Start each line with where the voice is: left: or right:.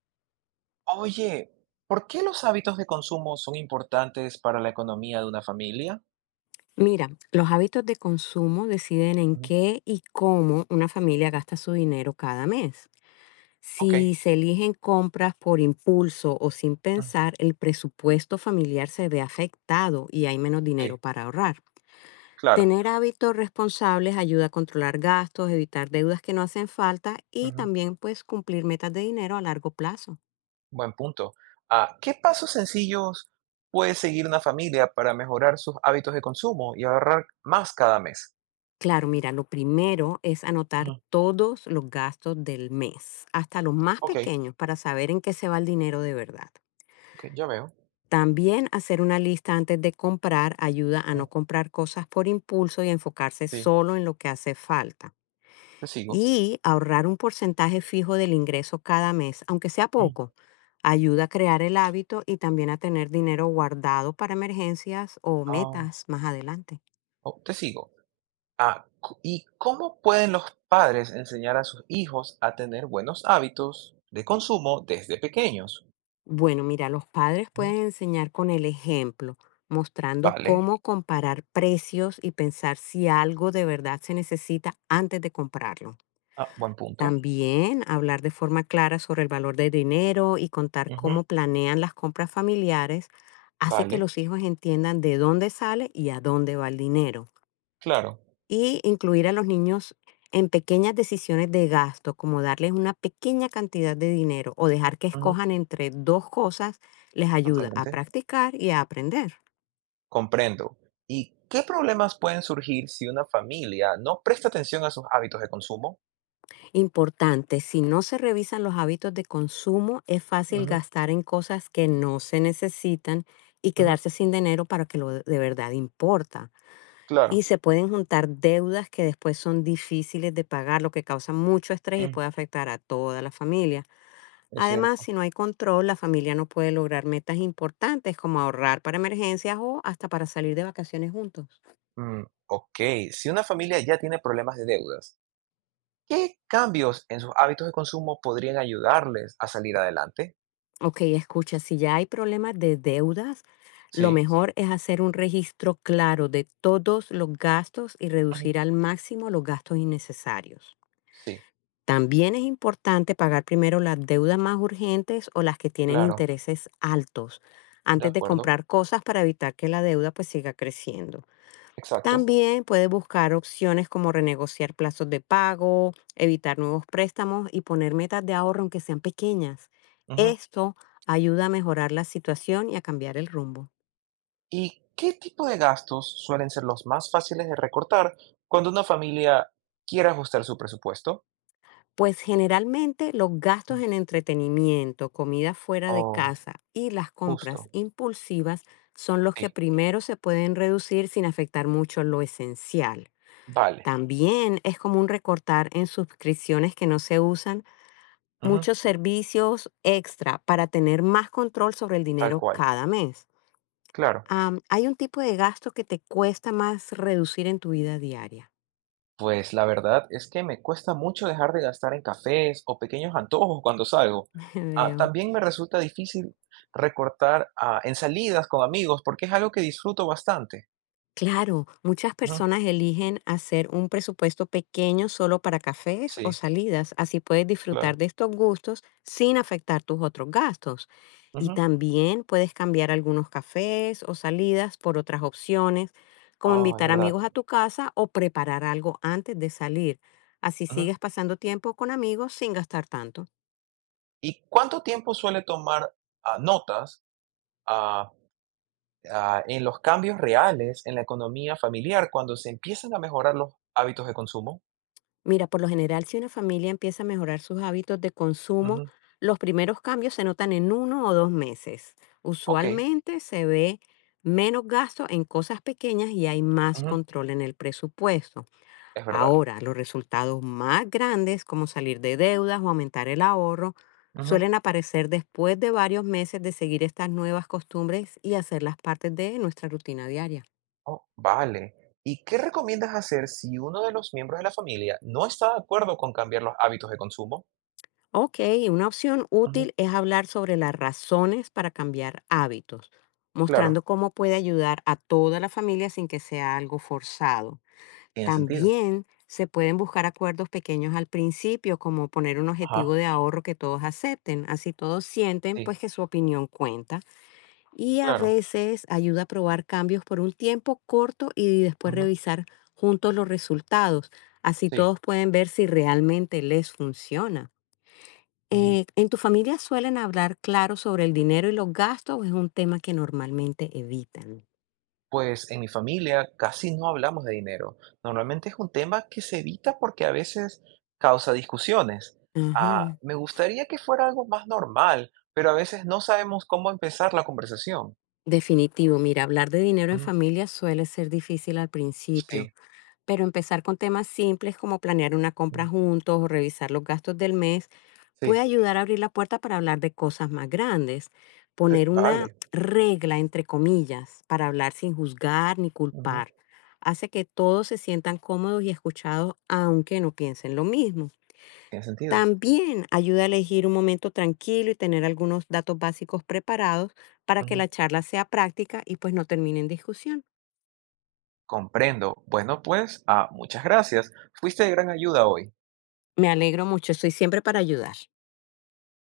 right: Oye, ¿por qué los hábitos de consumo son importantes para la economía de una familia?
left: Mira, los hábitos de consumo deciden en
right: Ujú.
left: qué y cómo una familia gasta su dinero cada mes.
right: Ok,
left: Si se eligen compras por impulso o sin
right: ujú,
left: pensar, el presupuesto familiar se ve afectado y hay menos
right: sí,
left: dinero para ahorrar.
right: claro,
left: Tener hábitos responsables ayuda a controlar gastos, evitar deudas que no hacen falta y
right: ujú,
left: también pues cumplir metas de dinero a largo plazo.
right: buen punto. ¿Qué pasos sencillos puede seguir una familia para mejorar sus hábitos de consumo y ahorrar más cada mes?
left: Claro, mira, lo primero es anotar
right: Ujú,
left: todos los gastos del mes, hasta los más
right: Ok,
left: pequeños, para saber en qué se va el dinero de verdad.
right: ok, ya veo.
left: También hacer una lista antes de comprar ayuda a
right: Ujú,
left: no comprar cosas por impulso y enfocarse
right: Sí,
left: solo en lo que hace falta.
right: te sigo.
left: Y ahorrar un porcentaje fijo del ingreso cada mes, aunque sea
right: Ujú.
left: poco, ayuda a crear el hábito y también a tener dinero guardado para emergencias o
right: Ah,
left: metas más adelante.
right: oh, Te sigo. ¿Y cómo pueden los padres enseñar a sus hijos a tener buenos hábitos de consumo desde pequeños?
left: Bueno, mira, los padres pueden enseñar con el ejemplo, mostrando
right: Vale.
left: cómo comparar precios y pensar si algo de verdad se necesita antes de comprarlo.
right: Buen punto.
left: También hablar de forma clara sobre el valor del dinero y contar
right: Ujú.
left: cómo planean las compras familiares hace que
right: Vale,
left: los hijos entiendan de dónde sale y a dónde va el dinero.
right: claro.
left: Y incluir a los niños en pequeñas decisiones de gasto, como darles una pequeña cantidad de dinero o dejar que
right: Ujú,
left: escojan entre dos cosas, les ayuda a
right: totalmente.
left: practicar y a aprender.
right: Comprendo. ¿Y qué problemas pueden surgir si una familia no presta atención a sus hábitos de consumo?
left: Importante, si no se revisan los hábitos de consumo, es fácil
right: Ujú,
left: gastar en cosas que no se necesitan y
right: ujú,
left: quedarse sin dinero para que lo de verdad importa.
right: claro.
left: Y se pueden juntar deudas que después son difíciles de pagar, lo que causa mucho estrés y
right: Mm,
left: puede afectar a toda la familia.
right: es
left: Además,
right: cierto.
left: si no hay control, la familia no puede lograr metas importantes como ahorrar para emergencias o hasta para salir de vacaciones juntos.
right: Mm, ok. Si una familia ya tiene problemas de deudas, ¿qué cambios en sus hábitos de consumo podrían ayudarles a salir adelante?
left: Ok, escucha, si ya hay problemas de deudas, lo
right: Sí.
left: mejor es hacer un registro claro de todos los gastos y
right: Ujú,
left: reducir al máximo los gastos innecesarios.
right: sí,
left: También es importante pagar primero las deudas más urgentes o las que tienen
right: claro.
left: intereses altos
right: De
left: antes de
right: acuerdo.
left: comprar cosas para evitar que la deuda pues siga creciendo.
right: Exacto.
left: También puedes buscar opciones como renegociar plazos de pago, evitar nuevos préstamos y poner metas de ahorro aunque sean pequeñas. Esto ayuda a mejorar la situación y a cambiar el rumbo.
right: ¿Y qué tipo de gastos suelen ser los más fáciles de recortar cuando una familia quiere ajustar su presupuesto?
left: Pues generalmente los gastos en entretenimiento, comida fuera de
right: Oh,
left: casa y las compras
right: justo.
left: impulsivas son los que
right: Sí,
left: primero se pueden reducir sin afectar mucho lo esencial.
right: vale.
left: También es común recortar en suscripciones que no se usan
right: Ujú,
left: muchos servicios extra para tener más control sobre el
right: tal
left: dinero
right: cual.
left: cada mes.
right: Claro.
left: ¿Hay un tipo de gasto que te cuesta más reducir en tu vida diaria?
right: Pues la verdad es que me cuesta mucho dejar de gastar en cafés o pequeños antojos cuando salgo. Ah,
left: Veo.
right: también me resulta difícil recortar en salidas con amigos porque es algo que disfruto bastante.
left: Claro, muchas
right: Ujú,
left: personas eligen hacer un presupuesto pequeño solo para cafés o
right: Sí,
left: salidas, así puedes disfrutar
right: claro.
left: de estos gustos sin afectar tus otros gastos. Y
right: Ujú.
left: también puedes cambiar algunos cafés o salidas por otras opciones, como
right: Ah, es
left: invitar
right: verdad.
left: amigos a tu casa o preparar algo antes de salir. Así
right: Ujú.
left: sigues pasando tiempo con amigos sin gastar tanto.
right: ¿Y cuánto tiempo suele tomar notas ah, en los cambios reales en la economía familiar cuando se empiezan a mejorar los hábitos de consumo?
left: Mira, por lo general, si una familia empieza a mejorar sus hábitos de consumo,
right: Ujú,
left: los primeros cambios se notan en uno o dos meses.
right: ok,
left: Usualmente se ve menos gasto en cosas pequeñas y hay más
right: ujú,
left: control en el presupuesto.
right: es verdad.
left: Ahora, los resultados más grandes, como salir de deudas o aumentar el ahorro,
right: Ujú,
left: suelen aparecer después de varios meses de seguir estas nuevas costumbres y hacerlas parte de nuestra rutina diaria.
right: oh, vale. ¿Y qué recomiendas hacer si uno de los miembros de la familia no está de acuerdo con cambiar los hábitos de consumo?
left: Ok, una opción
right: Ujú,
left: útil es hablar sobre las razones para cambiar hábitos,
right: claro,
left: mostrando cómo puede ayudar a toda la familia sin que sea algo forzado.
right: tiene sentido.
left: También se pueden buscar acuerdos pequeños al principio, como poner un objetivo
right: Ajá,
left: de ahorro que todos acepten, así todos sienten
right: sí,
left: pues que su opinión cuenta. Y a
right: claro.
left: veces ayuda a probar cambios por un tiempo corto y después
right: Ujú,
left: revisar juntos los resultados, así
right: sí.
left: todos pueden ver si realmente les funciona.
right: Ujú.
left: ¿En tu familia suelen hablar claro sobre el dinero y los gastos o es un tema que normalmente evitan?
right: Pues en mi familia casi no hablamos de dinero. Normalmente es un tema que se evita porque a veces causa discusiones. Ah,
left: Ajá,
right: me gustaría que fuera algo más normal, pero a veces no sabemos cómo empezar la conversación.
left: definitivo. Mira, hablar de dinero en
right: Ujú,
left: familia suele ser difícil al principio,
right: Sí,
left: pero empezar con temas simples como planear una compra
right: ujú,
left: juntos o revisar los gastos del mes puede
right: sí,
left: ayudar a abrir la puerta para hablar de cosas más grandes.
right: sí,
left: Poner una
right: vale.
left: regla, entre comillas, para hablar sin juzgar ni
right: Ujú,
left: culpar, hace que todos se sientan cómodos y escuchados aunque no piensen lo mismo.
right: tiene sentido.
left: También ayuda a elegir un momento tranquilo y tener algunos datos básicos preparados para que
right: Ujú.
left: la charla sea práctica y pues no termine en discusión.
right: Comprendo. Bueno, pues, muchas gracias. Fuiste de gran ayuda hoy.
left: Me alegro mucho, estoy siempre para ayudar.